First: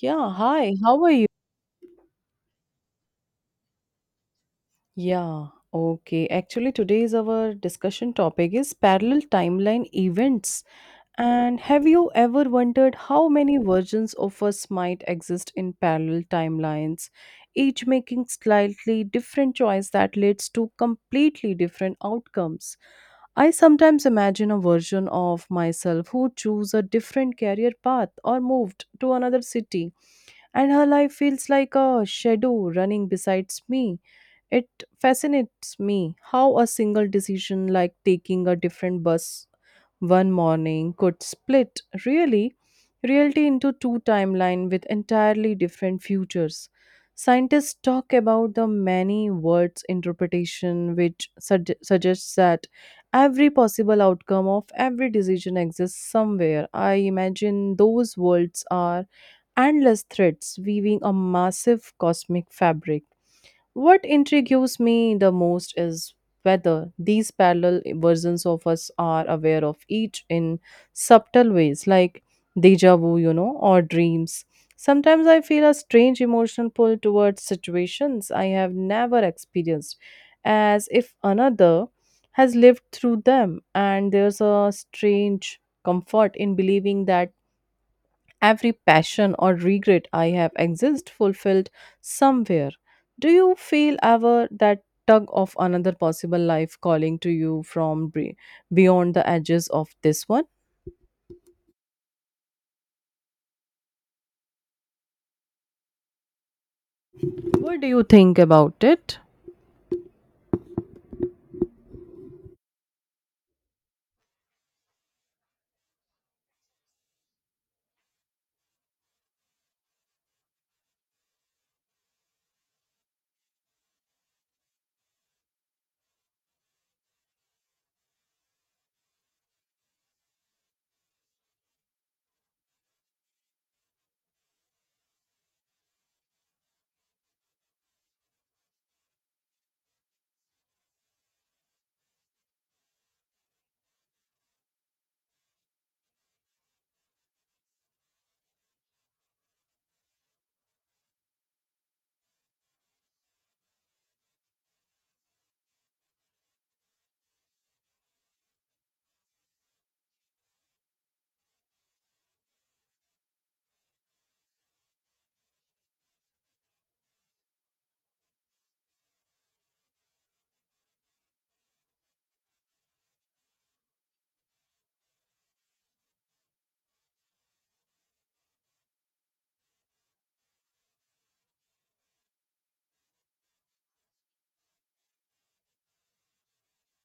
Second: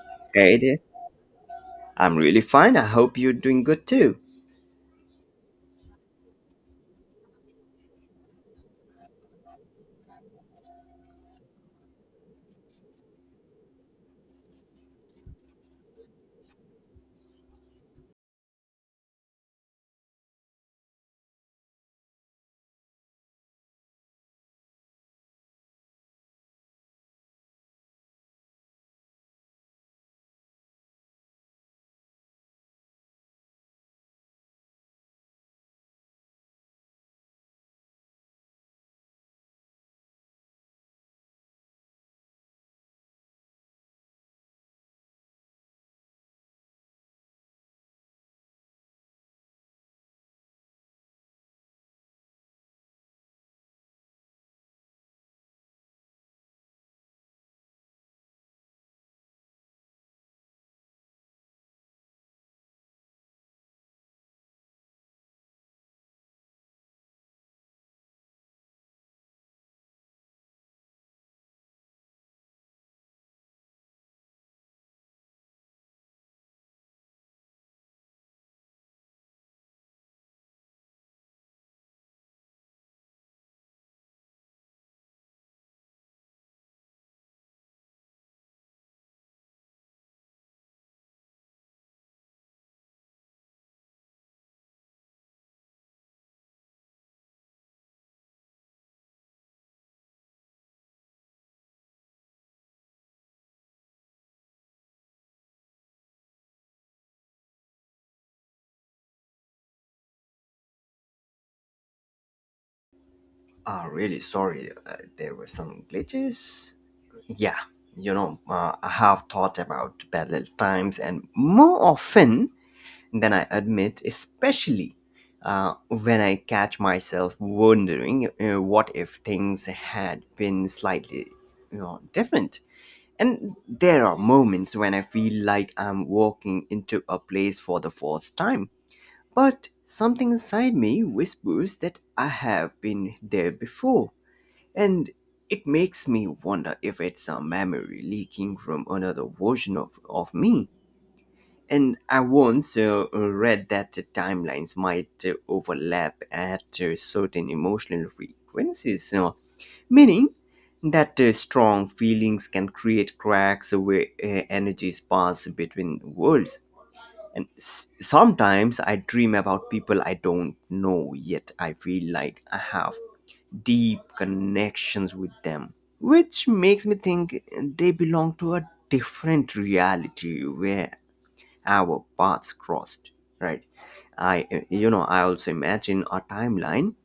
Yeah, Hey hi, there. how are you? I'm really fine. I hope you're doing good too. Yeah, okay. Actually, today's our discussion topic is parallel timeline events. And have you ever wondered how many versions of us might exist in parallel timelines, each making slightly different choice that leads to completely different outcomes? I sometimes imagine a version of myself who chose a different career path or moved to another city, and her life feels like a shadow running besides me. It fascinates me how a single decision, like taking a different bus one morning, could split really reality into two timelines with entirely different futures. Scientists talk about the many worlds interpretation, which suggests that every possible outcome of every decision exists somewhere. I imagine those worlds are endless threads weaving a massive cosmic fabric. What intrigues me the most is whether these parallel versions of us are aware of each in subtle ways, like deja vu, or dreams. Sometimes I feel a strange emotional pull towards situations I have never experienced, as if another has lived through them, and there's a strange comfort in believing that every passion or regret I have exist fulfilled somewhere. Do you feel ever that tug of another possible life calling to you from beyond the edges of this one? What do you think about it? Really sorry. There were some glitches. Yeah, I have thought about parallel times and more often than I admit, especially when I catch myself wondering what if things had been slightly different. And there are moments when I feel like I'm walking into a place for the first time. But something inside me whispers that I have been there before, and it makes me wonder if it's a memory leaking from another version of me. And I once read that the timelines might overlap at certain emotional frequencies, meaning that strong feelings can create cracks where energies pass between worlds. And sometimes I dream about people I don't know, yet I feel like I have deep connections with them, which makes me think they belong to a different reality where our paths crossed, right? I also imagine a timeline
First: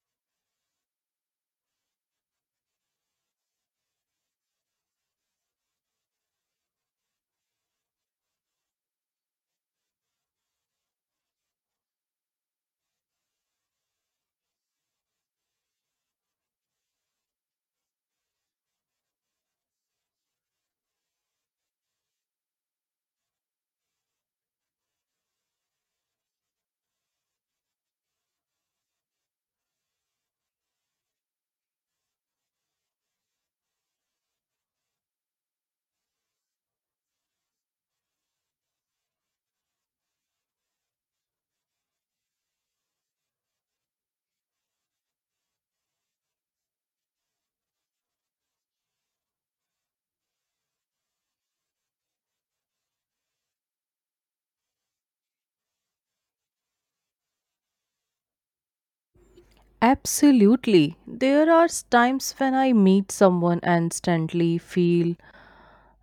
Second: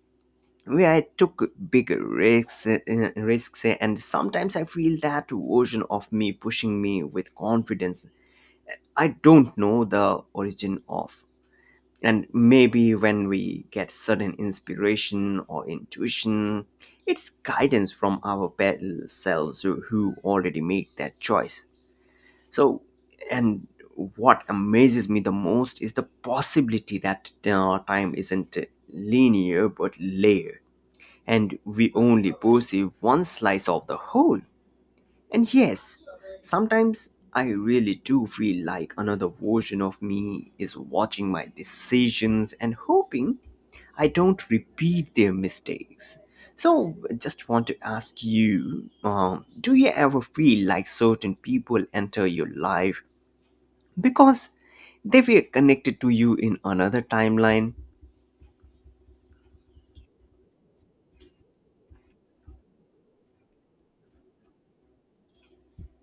where I took bigger risks, and sometimes I feel that version of me pushing me with confidence I don't know the origin of. And maybe when we get sudden inspiration or intuition, it's guidance from our better selves who already made that choice. So, and what amazes me the most is the possibility that time isn't linear but layered, and we only perceive one slice of the whole. And yes, sometimes I really do feel like another version of me is watching my decisions and hoping I don't repeat their mistakes. So, I just want to ask you, do you ever feel like certain people enter your life because they were connected to you in another timeline? Absolutely. There are times when I meet someone and instantly feel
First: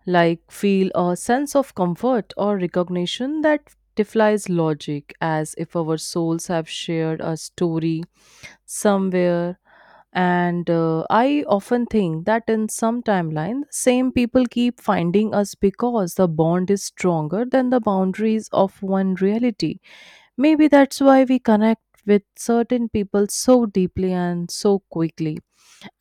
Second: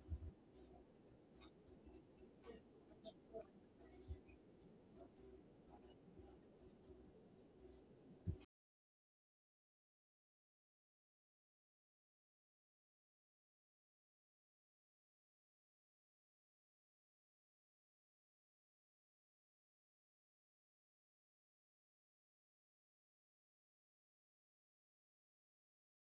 like feel a sense of comfort or recognition that defies logic, as if our souls have shared a story somewhere. And I often think that in some timeline, same people keep finding us because the bond is stronger than the boundaries of one reality. Maybe that's why we connect with certain people so deeply and so quickly,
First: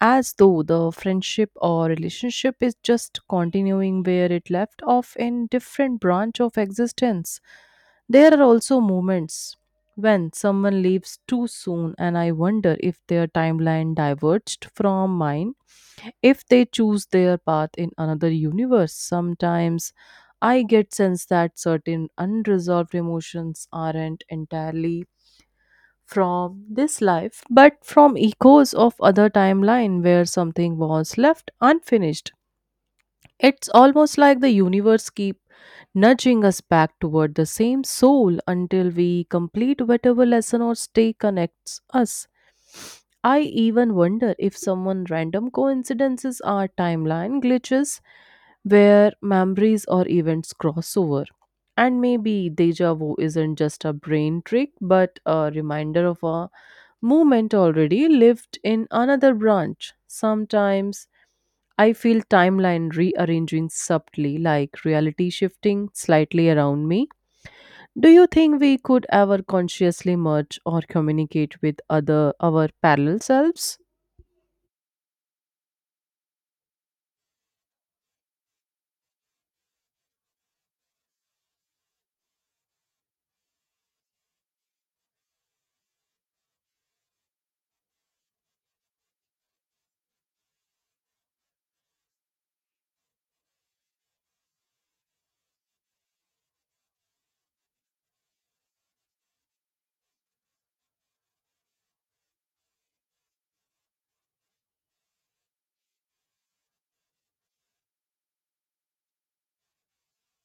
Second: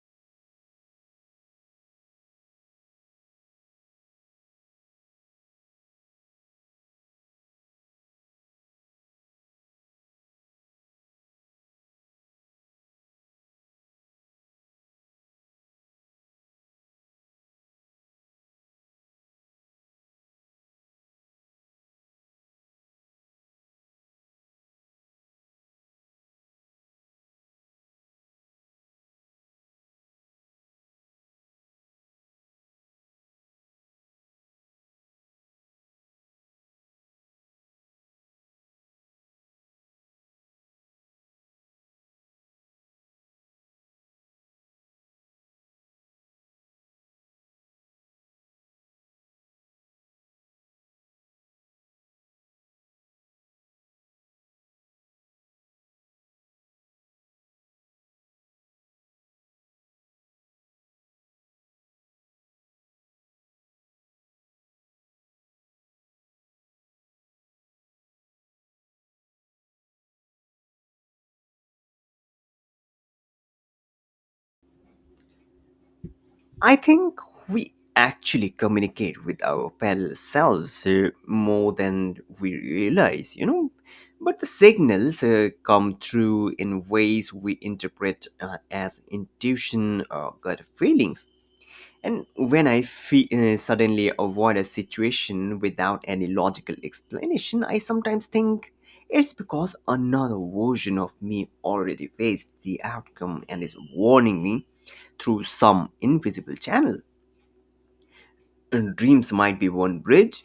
as though the friendship or relationship is just continuing where it left off in different branch of existence. There are also moments when someone leaves too soon, and I wonder if their timeline diverged from mine, if they choose their path in another universe. Sometimes I get sense that certain unresolved emotions aren't entirely from this life, but from echoes of other timeline where something was left unfinished. It's almost like the universe keep nudging us back toward the same soul until we complete whatever lesson or stay connects us. I even wonder if someone random coincidences are timeline glitches where memories or events cross over. And maybe deja vu isn't just a brain trick but a reminder of a movement already lived in another branch. Sometimes I feel timeline rearranging subtly, like reality shifting slightly around me. Do you think we could ever consciously merge or communicate with other our parallel selves? I think we actually communicate with our parallel selves more than we realize, you know. But the signals come through in ways we interpret as intuition or gut feelings. And when I suddenly avoid a situation without any logical explanation, I sometimes think it's because another version of me already faced the outcome and is warning me through some invisible channel. And dreams might be one bridge,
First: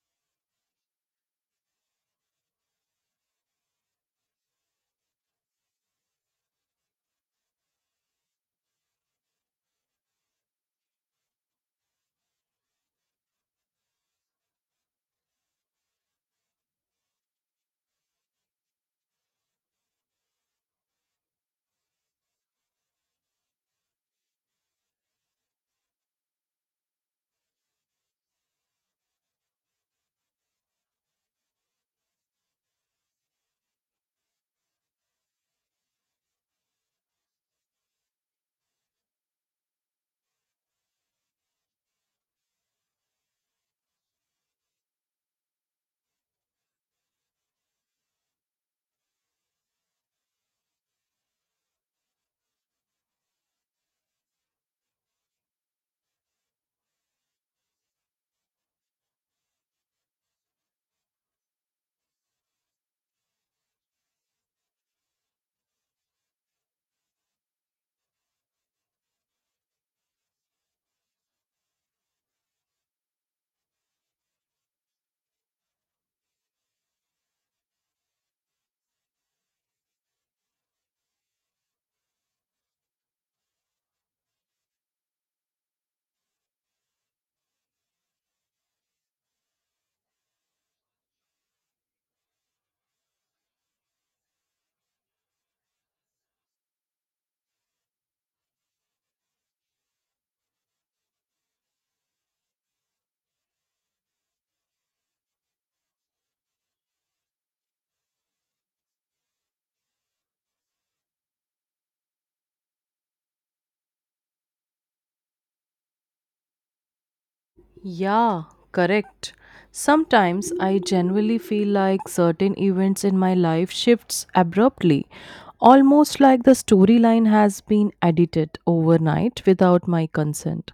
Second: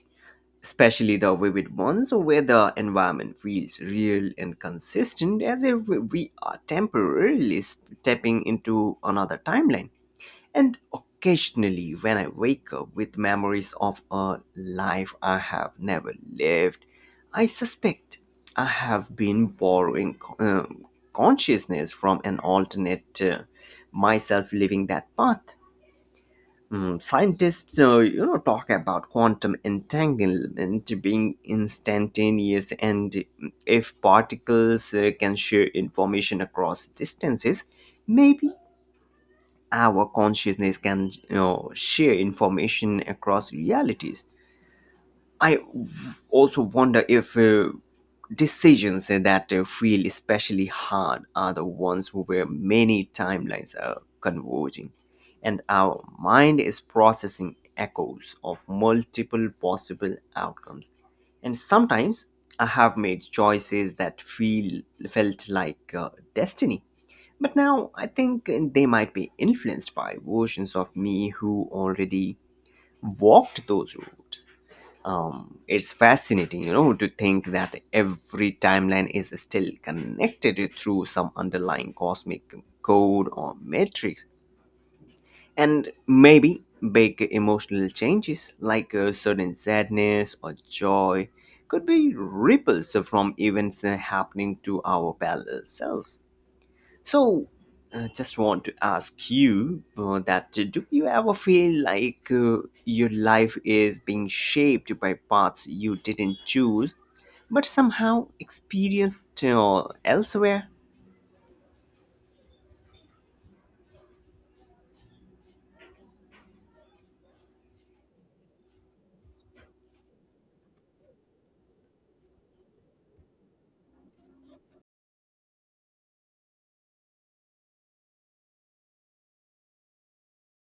especially the vivid ones where the environment feels real and consistent, as if we are temporarily stepping into another timeline. And occasionally, when I wake up with memories of a life I have never lived, I suspect I have been borrowing consciousness from an alternate myself living that path. Mm, scientists, talk about quantum entanglement being instantaneous, and if particles can share information across distances, maybe our consciousness can, share information across realities. I also wonder if decisions that feel especially hard are the ones where many timelines are converging and our mind is processing echoes of multiple possible outcomes. And sometimes I have made choices that feel felt like destiny. But now I think they might be influenced by versions of me who already walked those routes. It's fascinating, you know, to think that every timeline is still connected through some underlying cosmic code or matrix, and maybe big emotional changes like a sudden sadness or joy could be ripples from events happening to our parallel selves. So, just want to ask you that do you ever feel like your life is being shaped by paths you didn't choose, but somehow experienced elsewhere? Yeah, correct. Sometimes I genuinely feel like certain events in my life shifts abruptly, almost like the storyline has been edited overnight without my consent.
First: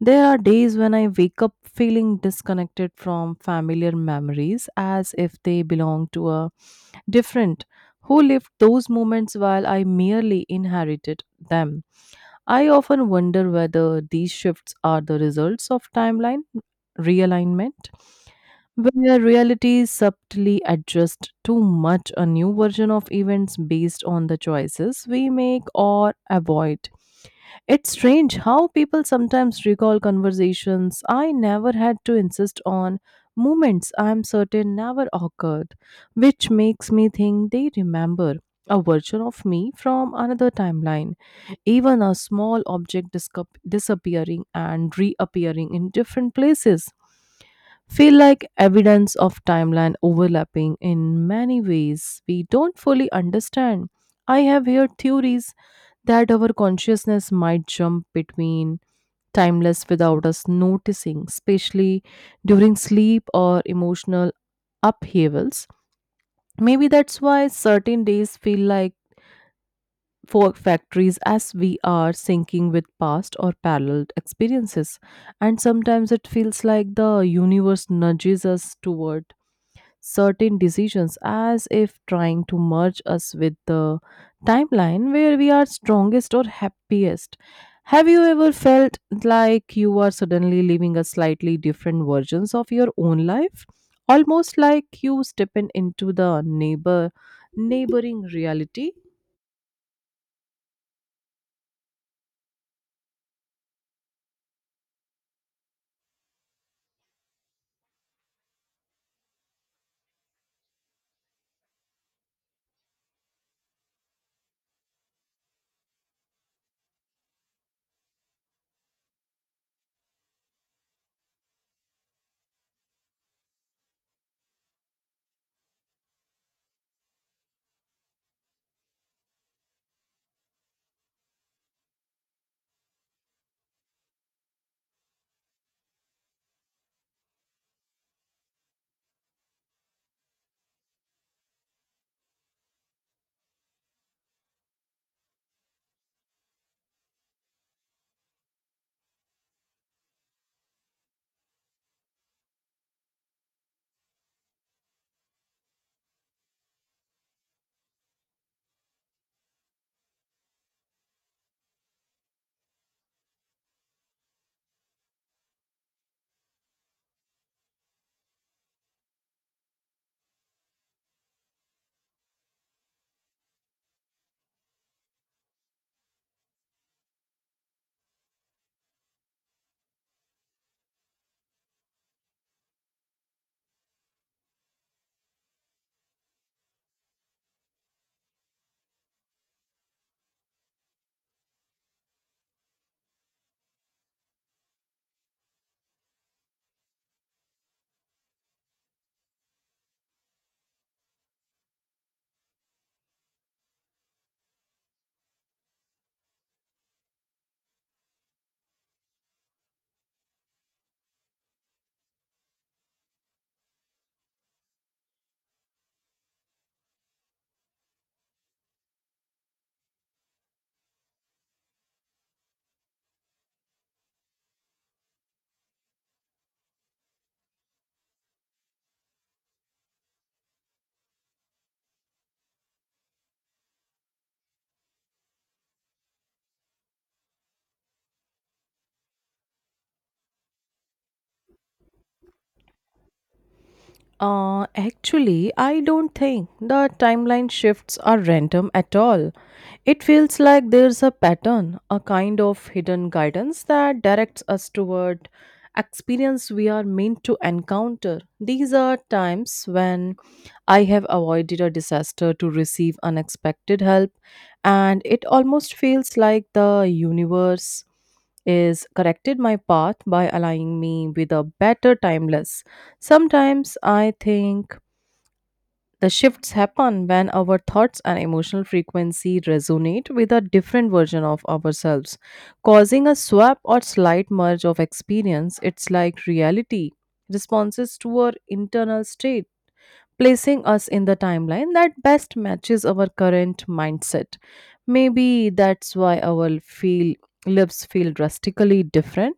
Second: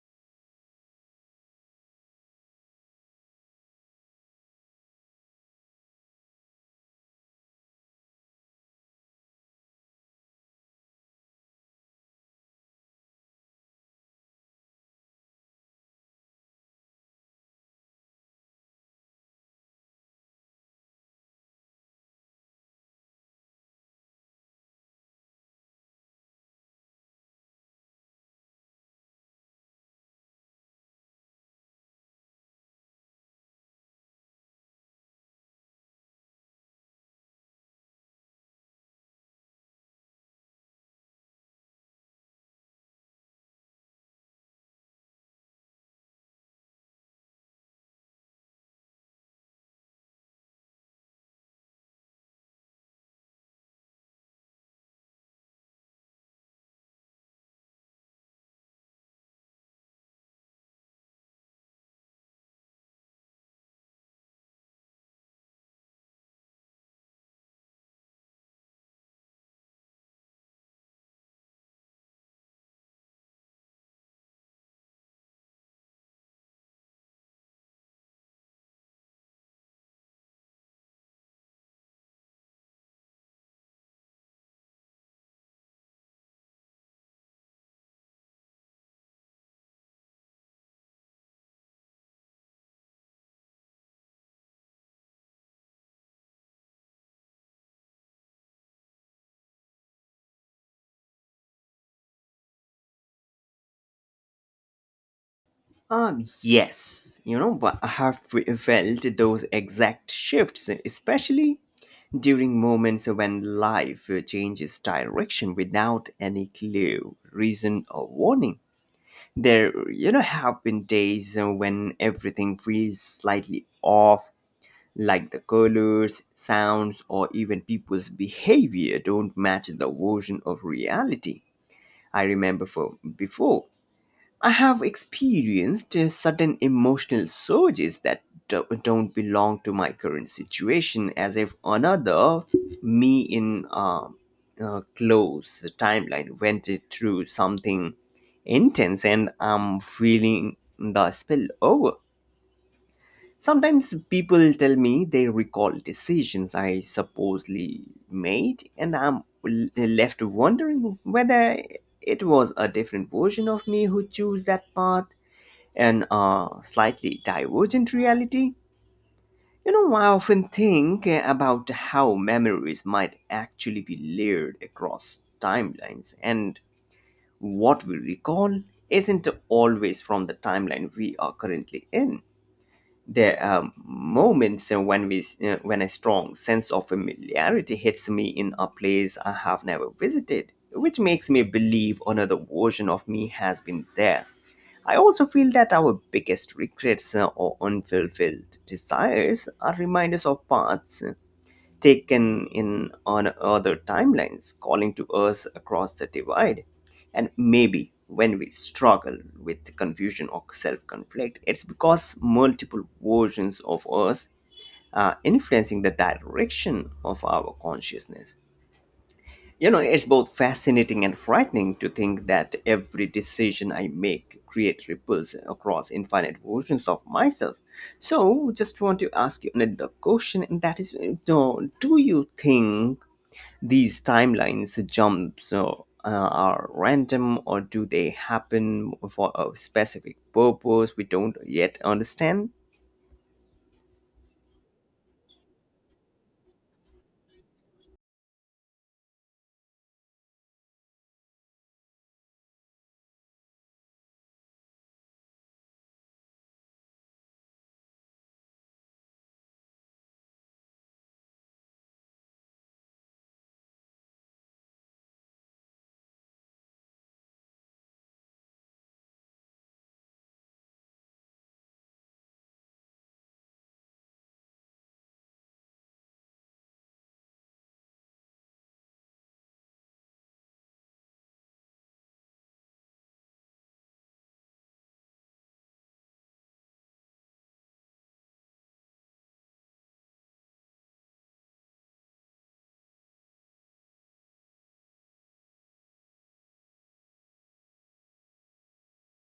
There are days when I wake up feeling disconnected from familiar memories as if they belong to a different who lived those moments while I merely inherited them. I often wonder whether these shifts are the results of timeline realignment, where reality subtly adjusts too much a new version of events based on the choices we make or avoid. It's strange how people sometimes recall conversations I never had to insist on, moments I'm certain never occurred, which makes me think they remember a version of me from another timeline. Even a small object disappearing and reappearing in different places feel like evidence of timeline overlapping in many ways we don't fully understand. I have heard theories that our consciousness might jump between timeless without us noticing, especially during sleep or emotional upheavals. Maybe that's why certain days feel like fork factories as we are syncing with past or parallel experiences. And sometimes it feels like the universe nudges us toward certain decisions as if trying to merge us with the timeline where we are strongest or happiest. Have you ever felt like you are suddenly living a slightly different versions of your own life? Almost like you stepping into the neighboring reality? Yes, you know, but I have felt those exact shifts, especially during moments when life changes direction without any clue, reason, or warning. There, you know, have been days when everything feels slightly off, like the colors, sounds, or even people's behavior don't match the version of reality I remember from before. I have experienced sudden emotional surges that don't belong to my current situation, as if another me in a close timeline went it through something intense, and I'm feeling the spill over. Sometimes people tell me they recall decisions I supposedly made, and I'm left wondering whether it was a different version of me who chose that path and a slightly divergent reality. You know, I often think about how memories might actually be layered across timelines, and what we recall isn't always from the timeline we are currently in. There are moments when a strong sense of familiarity hits me in a place I have never visited, which makes me believe another version of me has been there. I also feel that our biggest regrets or unfulfilled desires are reminders of paths taken in on other timelines, calling to us across the divide. And maybe when we struggle with confusion or self conflict, it's because multiple versions of us are influencing the direction of our consciousness. You know, it's both fascinating and frightening to think that every decision I make creates ripples across infinite versions of myself. So, just want to ask you another question, and that is, do you think these timelines jumps are random, or do they happen for a specific purpose we don't yet understand? Actually, I don't think the timeline shifts are random at all. It feels like there's a pattern, a kind of hidden guidance that directs us toward experience we are meant to encounter. These are times when I have avoided a disaster to receive unexpected help, and it almost feels like the universe is corrected my path by aligning me with a better timeless. Sometimes I think the shifts happen when our thoughts and emotional frequency resonate with a different version of ourselves, causing a swap or slight merge of experience. It's like reality responses to our internal state, placing us in the timeline that best matches our current mindset. Maybe that's why our feel lives feel drastically different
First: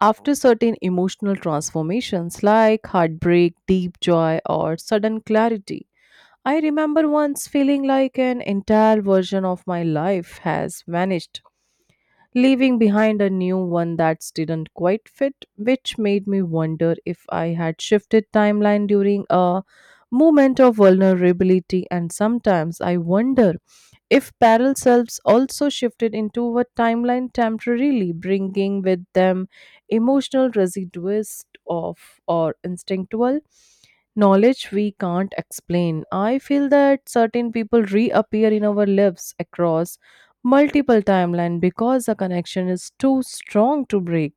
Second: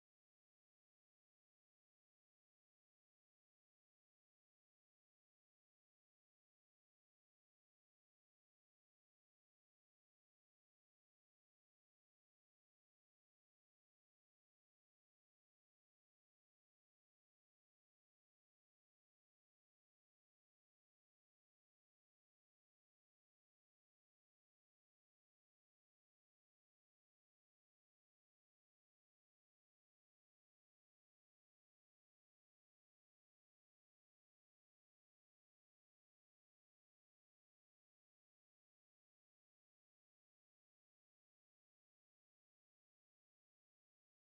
after certain emotional transformations like heartbreak, deep joy, or sudden clarity. I remember once feeling like an entire version of my life has vanished, leaving behind a new one that didn't quite fit, which made me wonder if I had shifted timeline during a moment of vulnerability. And sometimes I wonder if parallel selves also shifted into a timeline temporarily, bringing with them emotional residues of or instinctual knowledge we can't explain. I feel that certain people reappear in our lives across multiple timelines because the connection is too strong to break,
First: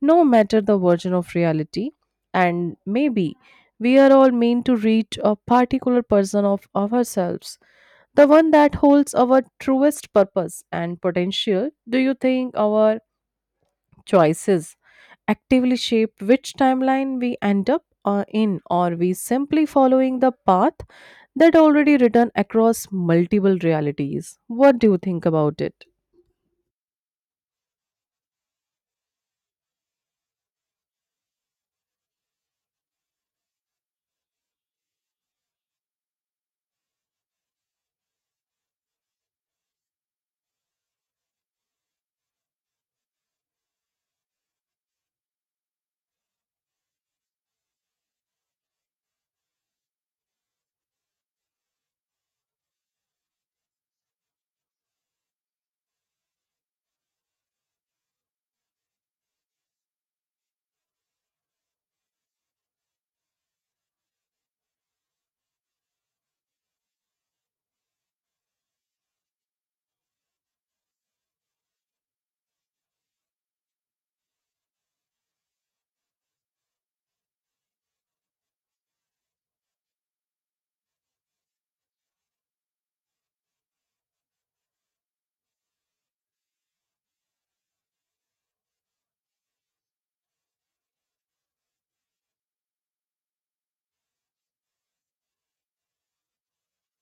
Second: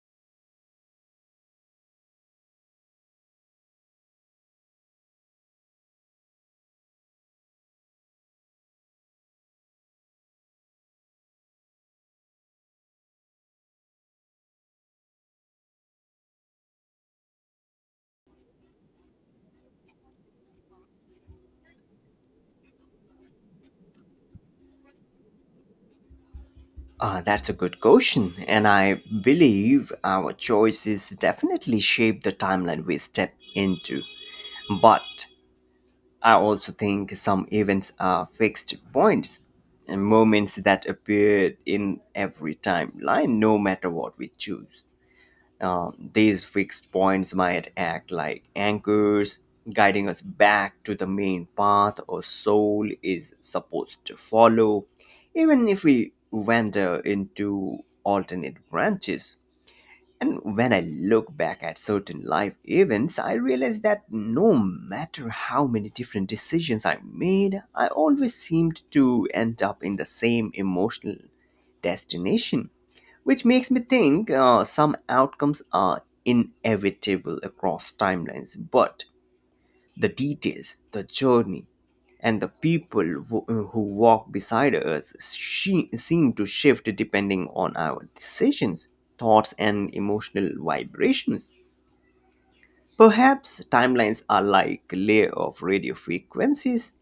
no matter the version of reality. And maybe we are all meant to reach a particular person of ourselves, the one that holds our truest purpose and potential. Do you think our choices actively shape which timeline we end up in, or we simply following the path that already written across multiple realities? What do you think about it? That's a good question, and I believe our choices definitely shape the timeline we step into. But I also think some events are fixed points and moments that appear in every timeline, no matter what we choose. These fixed points might act like anchors, guiding us back to the main path our soul is supposed to follow, even if we wander into alternate branches. And when I look back at certain life events, I realize that no matter how many different decisions I made, I always seemed to end up in the same emotional destination, which makes me think some outcomes are inevitable across timelines, but the details, the journey, and the people who walk beside us, seem to shift depending on our decisions, thoughts, and emotional vibrations. Perhaps timelines are like a layer of radio frequencies,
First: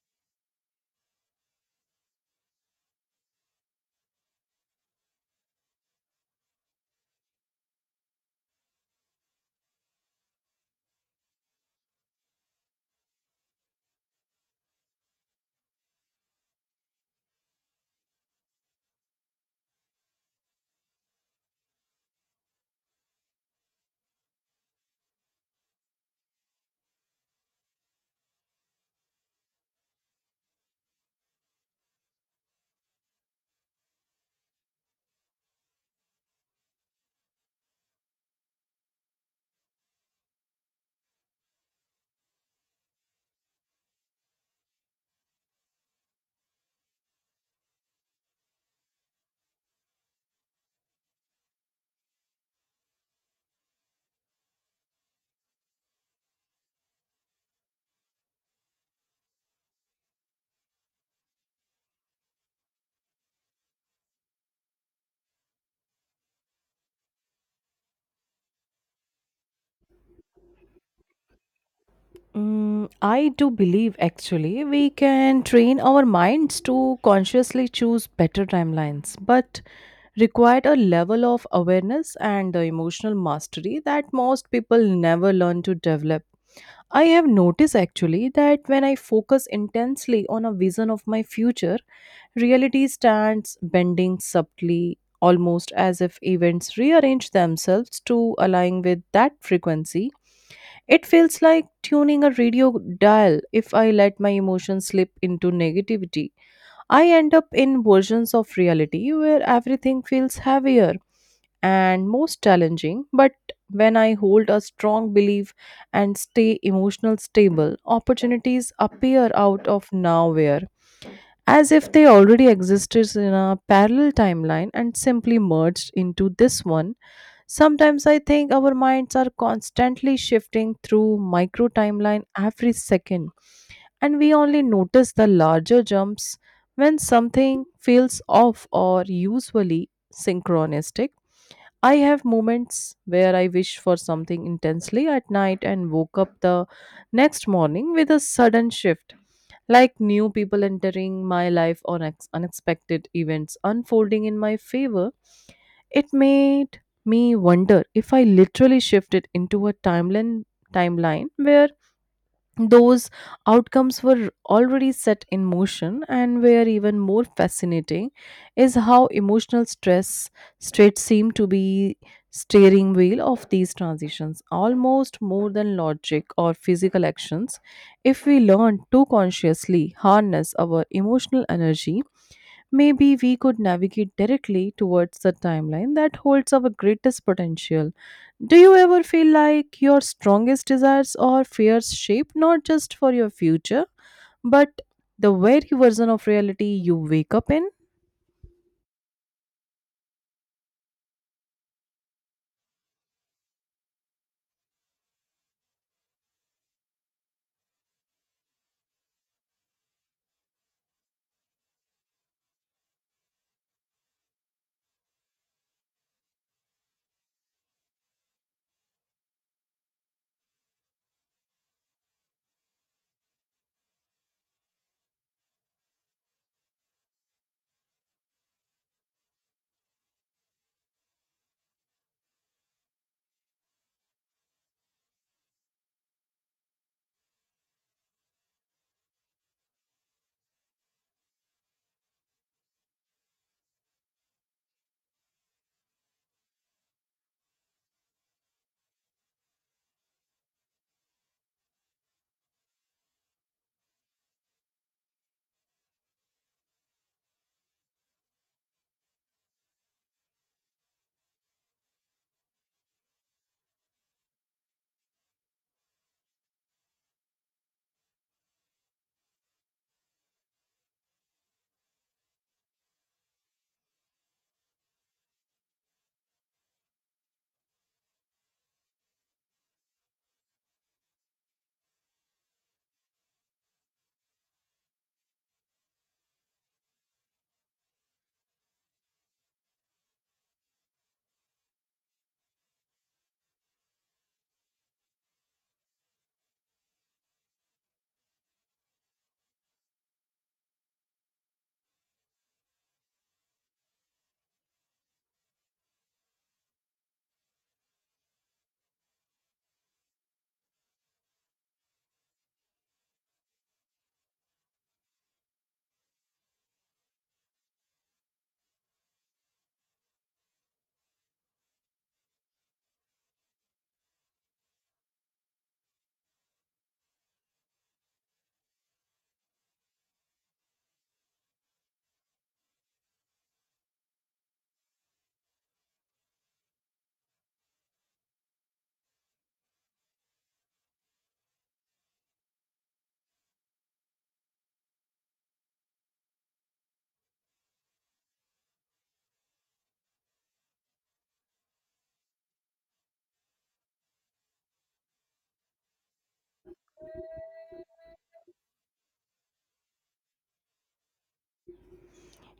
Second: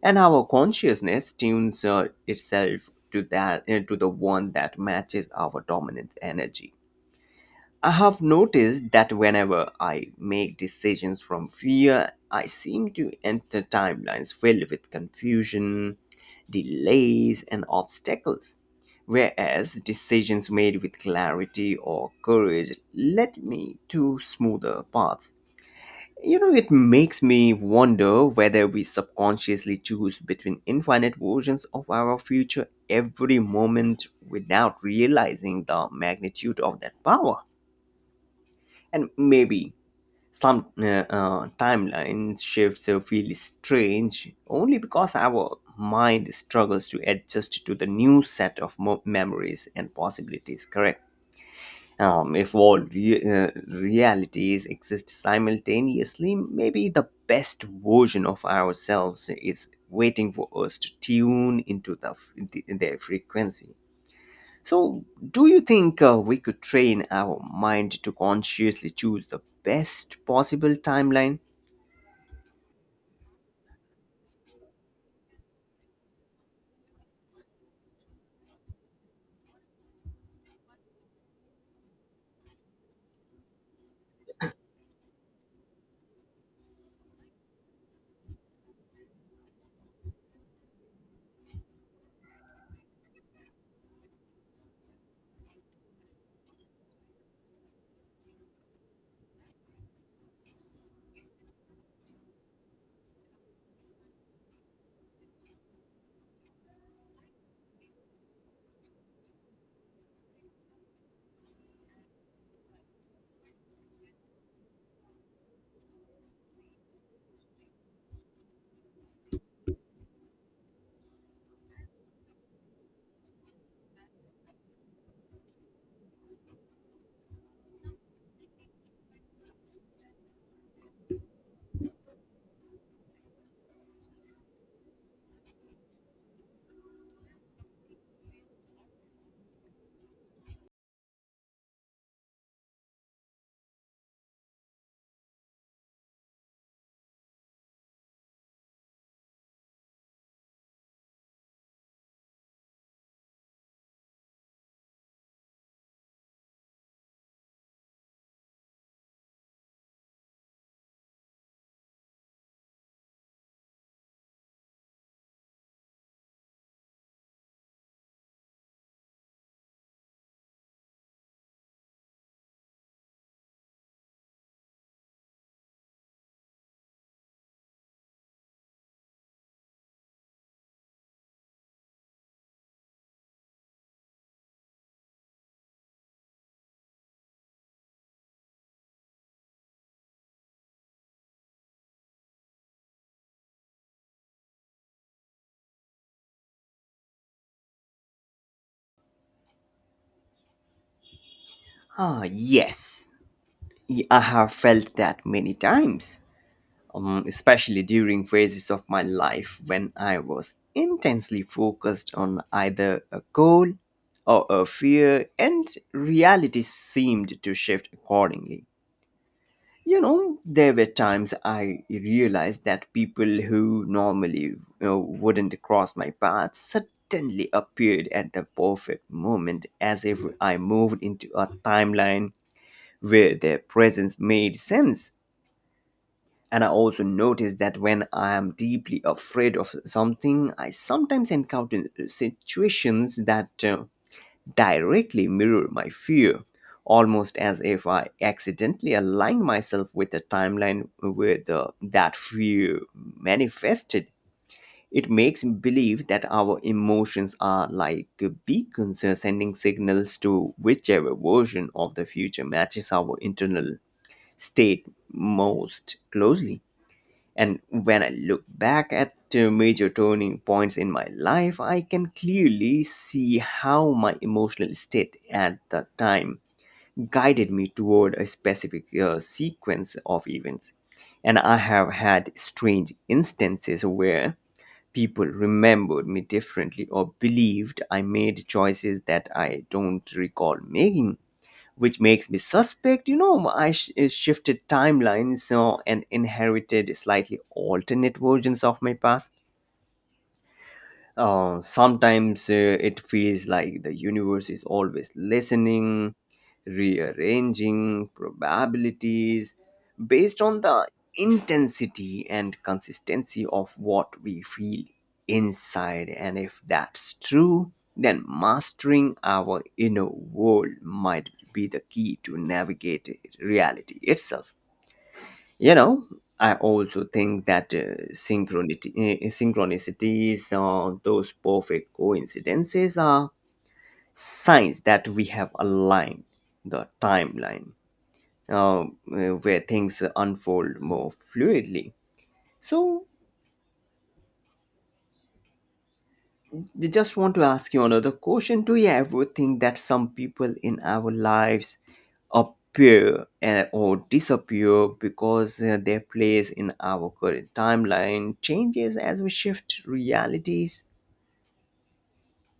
and our consciousness tunes itself to that to the one that matches our dominant energy. I have noticed that whenever I make decisions from fear, I seem to enter timelines filled with confusion, delays, and obstacles. Whereas decisions made with clarity or courage led me to smoother paths. You know, it makes me wonder whether we subconsciously choose between infinite versions of our future every moment without realizing the magnitude of that power. And maybe some timeline shifts feel strange only because our mind struggles to adjust to the new set of memories and possibilities, correct? If all realities exist simultaneously, maybe the best version of ourselves is waiting for us to tune into their frequency. So, do you think we could train our mind to consciously choose the best possible timeline? Mm, I do believe actually we can train our minds to consciously choose better timelines, but required a level of awareness and emotional mastery that most people never learn to develop. I have noticed actually that when I focus intensely on a vision of my future, reality stands bending subtly, almost as if events rearrange themselves to align with that frequency. It feels like tuning a radio dial. If I let my emotions slip into negativity, I end up in versions of reality where everything feels heavier and most challenging, but when I hold a strong belief and stay emotional stable, opportunities appear out of nowhere as if they already existed in a parallel timeline and simply merged into this one. Sometimes I think our minds are constantly shifting through micro timeline every second, and we only notice the larger jumps when something feels off or usually synchronistic. I have moments where I wish for something intensely at night and woke up the next morning with a sudden shift, like new people entering my life or unexpected events unfolding in my favor. It made me wonder if I literally shifted into a timeline where those outcomes were already set in motion. And where even more fascinating is how emotional stress straight seemed to be steering wheel of these transitions, almost more than logic or physical actions. If we learn to consciously harness our emotional energy, maybe we could navigate directly towards the timeline that holds our greatest potential. Do you ever feel like your strongest desires or fears shape not just for your future, but the very version of reality you wake up in? Ah, yes. I have felt that many times, especially during phases of my life when I was intensely focused on either a goal or a fear, and reality seemed to shift accordingly. You know, there were times I realized that people who normally, wouldn't cross my path suddenly appeared at the perfect moment, as if I moved into a timeline where their presence made sense. And I also noticed that when I am deeply afraid of something, I sometimes encounter situations that directly mirror my fear, almost as if I accidentally aligned myself with a timeline where that fear manifested. It makes me believe that our emotions are like beacons sending signals to whichever version of the future matches our internal state most closely. And when I look back at the major turning points in my life, I can clearly see how my emotional state at the time guided me toward a specific sequence of events. And I have had strange instances where people remembered me differently or believed I made choices that I don't recall making, which makes me suspect, you know, I shifted timelines so, and inherited slightly alternate versions of my past. Sometimes it feels like the universe is always listening, rearranging probabilities based on the intensity and consistency of what we feel inside. And if that's true, then mastering our inner world might be the key to navigate reality itself. You know, I also think that synchronicities or those perfect coincidences are signs that we have aligned the timeline uh, where things unfold more fluidly. So, I just want to ask you another question. Do you ever think that some people in our lives appear or disappear because their place in our current timeline changes as we shift realities?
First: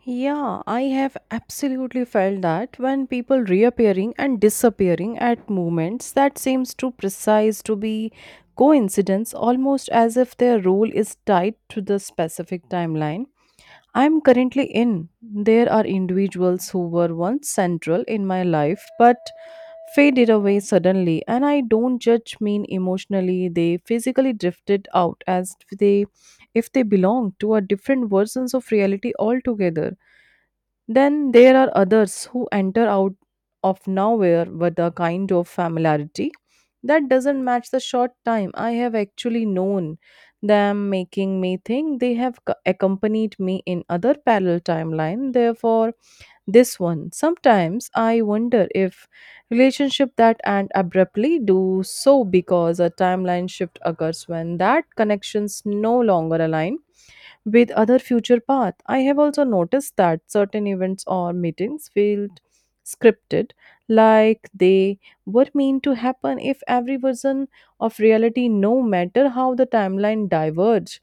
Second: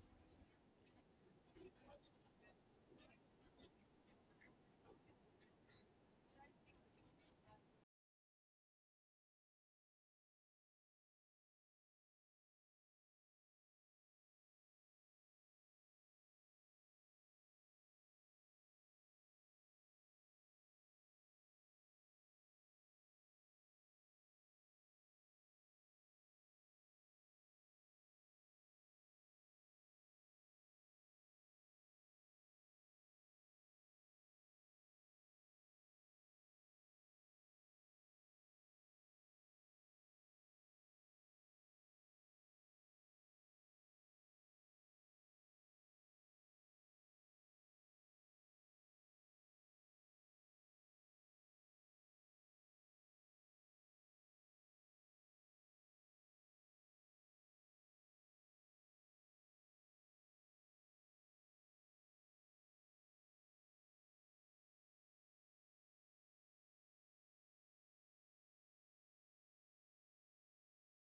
Yeah, I have absolutely felt that when people reappearing and disappearing at moments that seems too precise to be coincidence, almost as if their role is tied to the specific timeline I'm currently in. There are individuals who were once central in my life but faded away suddenly, and I don't judge mean emotionally. They physically drifted out as they if they belong to a different versions of reality altogether. Then there are others who enter out of nowhere with a kind of familiarity that doesn't match the short time I have actually known them, making me think they have accompanied me in other parallel timeline. Therefore, this one. Sometimes I wonder if relationship that end abruptly do so because a timeline shift occurs when that connections no longer align with other future path. I have also noticed that certain events or meetings felt scripted, like they were meant to happen if every version of reality, no matter how the timeline diverge.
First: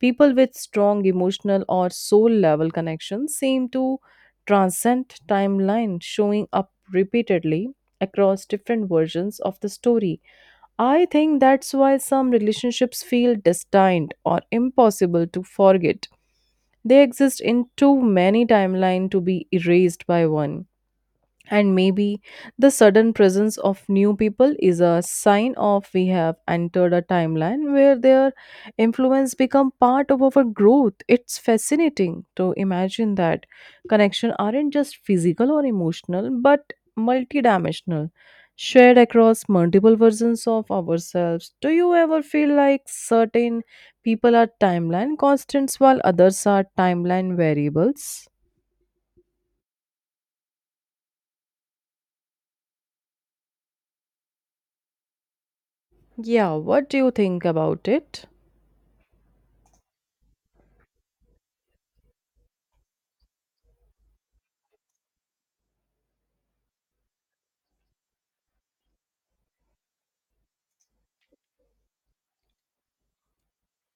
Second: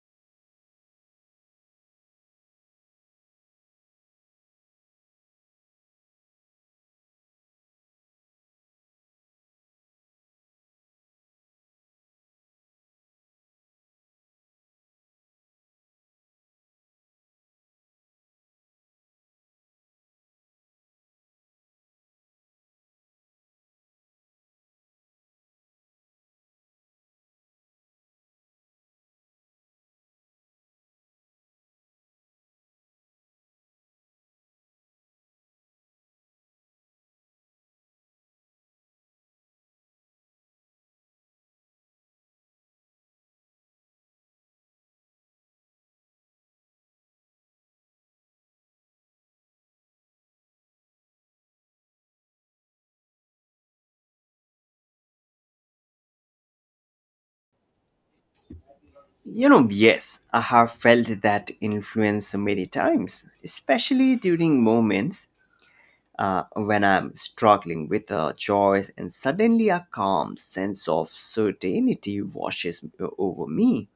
People with strong emotional or soul level connections seem to transcend timeline, showing up repeatedly across different versions of the story. I think that's why some relationships feel destined or impossible to forget. They exist in too many timelines to be erased by one. And maybe the sudden presence of new people is a sign of we have entered a timeline where their influence become part of our growth. It's fascinating to imagine that connection aren't just physical or emotional but multidimensional, shared across multiple versions of ourselves. Do you ever feel like certain people are timeline constants while others are timeline variables? Yeah, what do you think about it? You know, yes, I have felt that influence many times, especially during moments when I'm struggling with a choice and suddenly a calm sense of certainty washes over me,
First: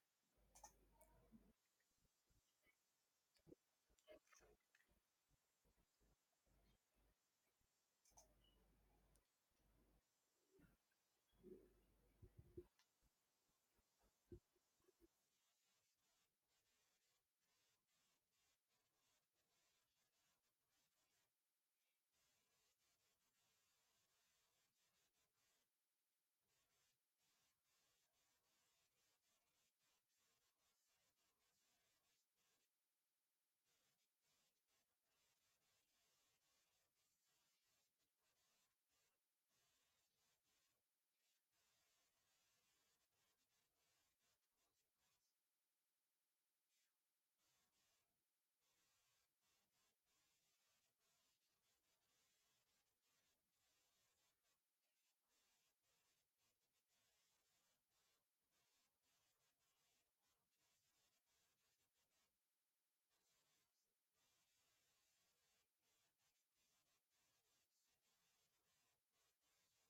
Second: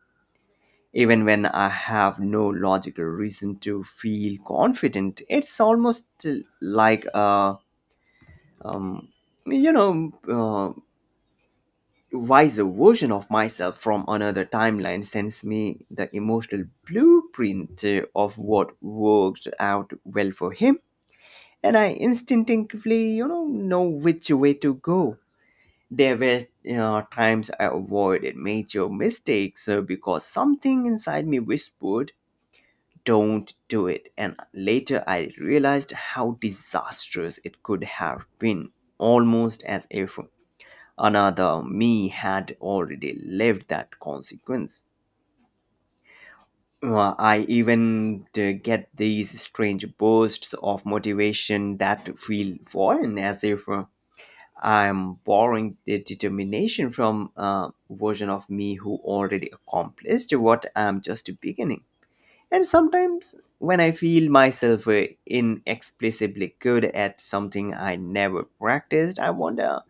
even when I have no logical reason to feel confident. It's almost like a, um, you know, uh, wiser version of myself from another timeline sends me the emotional blueprint of what worked out well for him. And I instinctively, you know which way to go. There were, you know, times I avoided major mistakes because something inside me whispered don't do it. And later I realized how disastrous it could have been, almost as if another me had already lived that consequence. Well, I even get these strange bursts of motivation that feel foreign, as if I'm borrowing the determination from a version of me who already accomplished what I'm just beginning. And sometimes when I feel myself inexplicably good at something I never practiced, I wonder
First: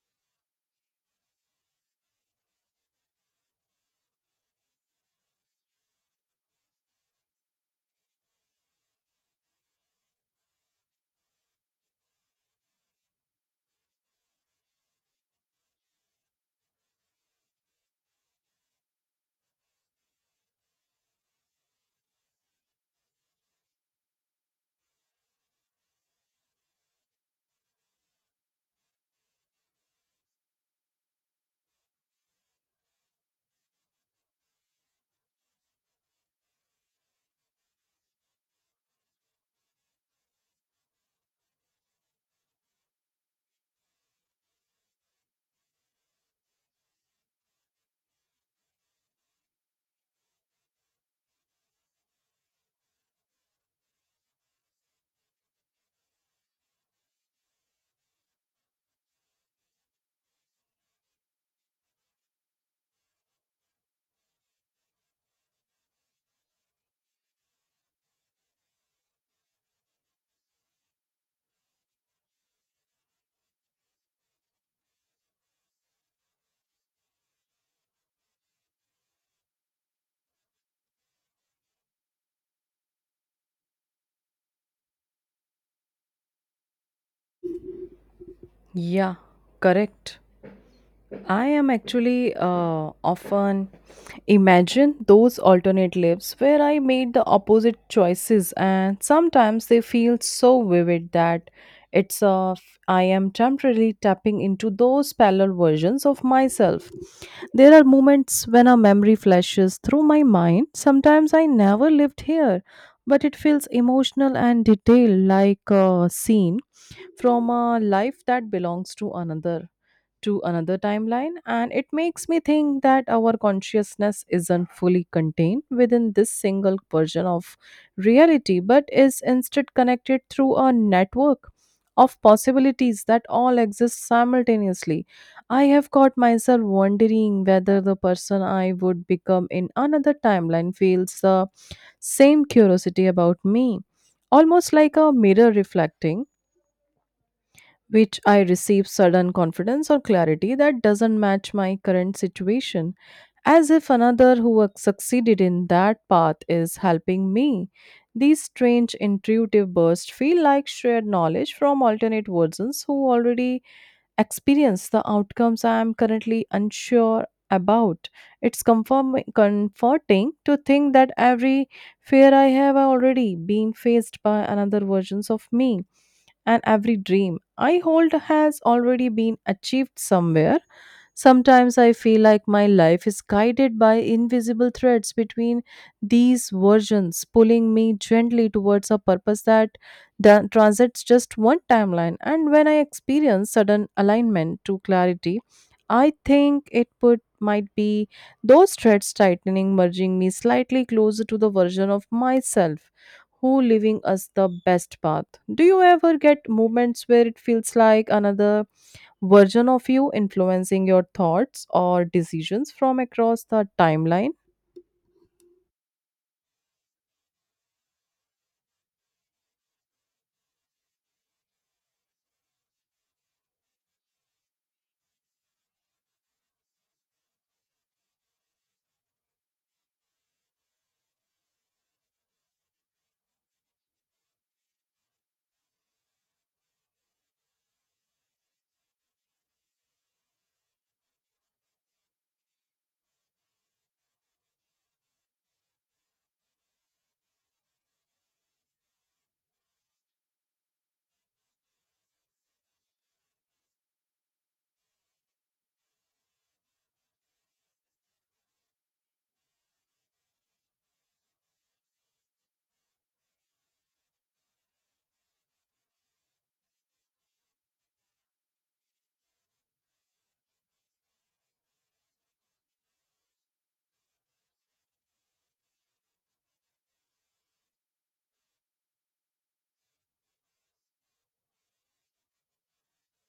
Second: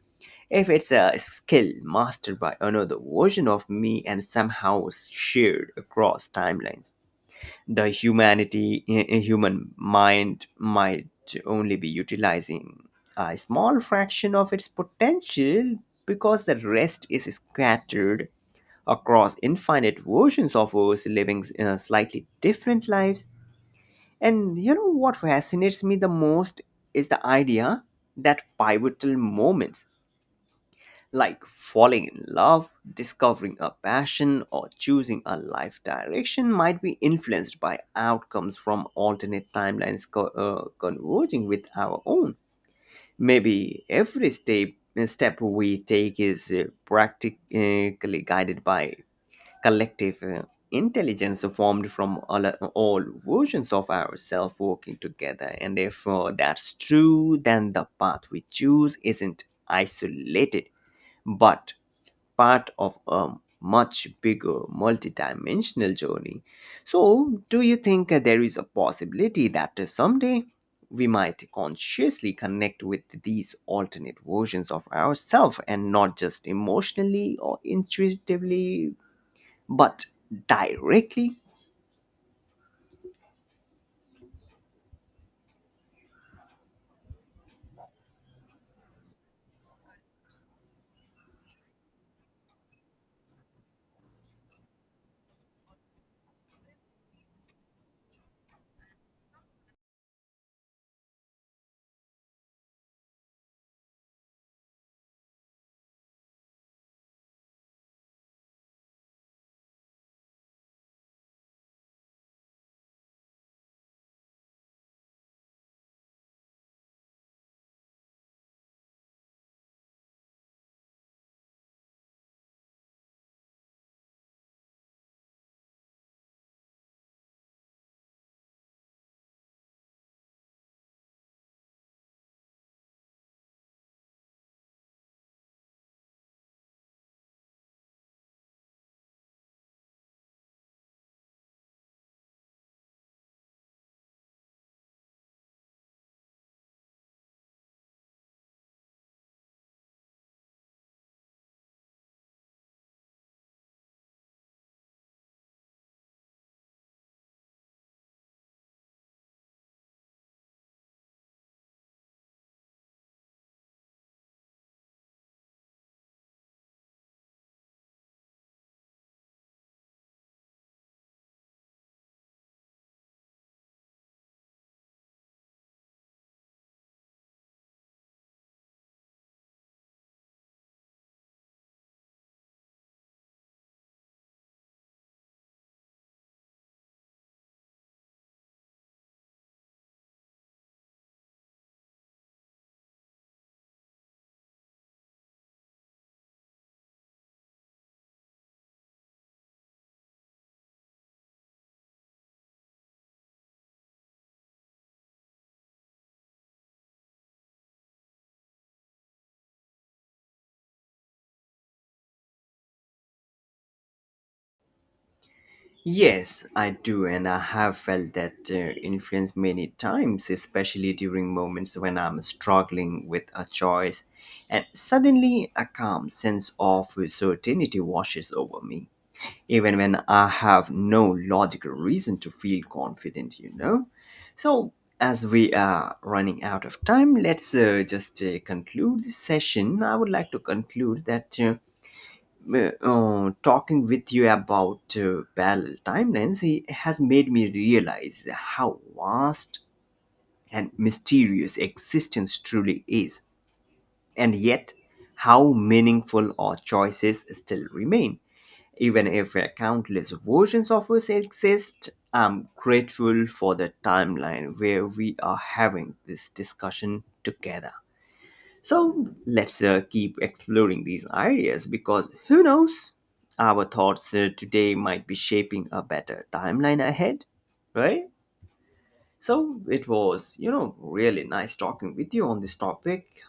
if it's a skill mastered by another version of me and somehow shared across timelines. The humanity, human mind might only be utilizing a small fraction of its potential because the rest is scattered across infinite versions of us living slightly different lives. And you know what fascinates me the most is the idea that pivotal moments like falling in love, discovering a passion, or choosing a life direction might be influenced by outcomes from alternate timelines converging with our own. Maybe every step we take is practically guided by collective intelligence formed from all versions of ourselves working together. And if that's true, then the path we choose isn't isolated, but part of a much bigger multidimensional journey. So, do you think there is a possibility that someday we might consciously connect with these alternate versions of ourselves, and not just emotionally or intuitively but directly, Yeah, correct. I am actually often imagine those alternate lives where I made the opposite choices, and sometimes they feel so vivid that it's uh, f- I am temporarily tapping into those parallel versions of myself. There are moments when a memory flashes through my mind. Sometimes I never lived here, but it feels emotional and detailed, like a scene from a life that belongs to another timeline, and it makes me think that our consciousness isn't fully contained within this single version of reality, but is instead connected through a network of possibilities that all exist simultaneously. I have caught myself wondering whether the person I would become in another timeline feels the same curiosity about me, almost like a mirror reflecting which I receive sudden confidence or clarity that doesn't match my current situation, as if another who succeeded in that path is helping me. These strange intuitive bursts feel like shared knowledge from alternate versions who already experience the outcomes I am currently unsure about. It's comforting to think that every fear I have already been faced by another versions of me, and every dream I hold has already been achieved somewhere. Sometimes I feel like my life is guided by invisible threads between these versions, pulling me gently towards a purpose that transits just one timeline. And when I experience sudden alignment to clarity, I think it would might be those threads tightening, merging me slightly closer to the version of myself who living us the best path. Do you ever get moments where it feels like another version of you influencing your thoughts or decisions from across the timeline? yes, I do, and I have felt that influence many times, especially during moments when I'm struggling with a choice, and suddenly a calm sense of certainty washes over me. Even when I have no logical reason to feel confident, you know. So, as we are running out of time, let's just conclude this session. I would like to conclude that talking with you about parallel timelines has made me realize how vast and mysterious existence truly is, and yet how meaningful our choices still remain. Even if countless versions of us exist, I'm grateful for the timeline where we are having this discussion together. So let's keep exploring these ideas, because who knows, our thoughts today might be shaping a better timeline ahead, right? So it was, you know, really nice talking with you on this topic.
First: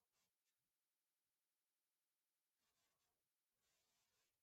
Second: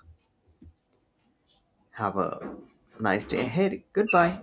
Have a nice day ahead. Goodbye.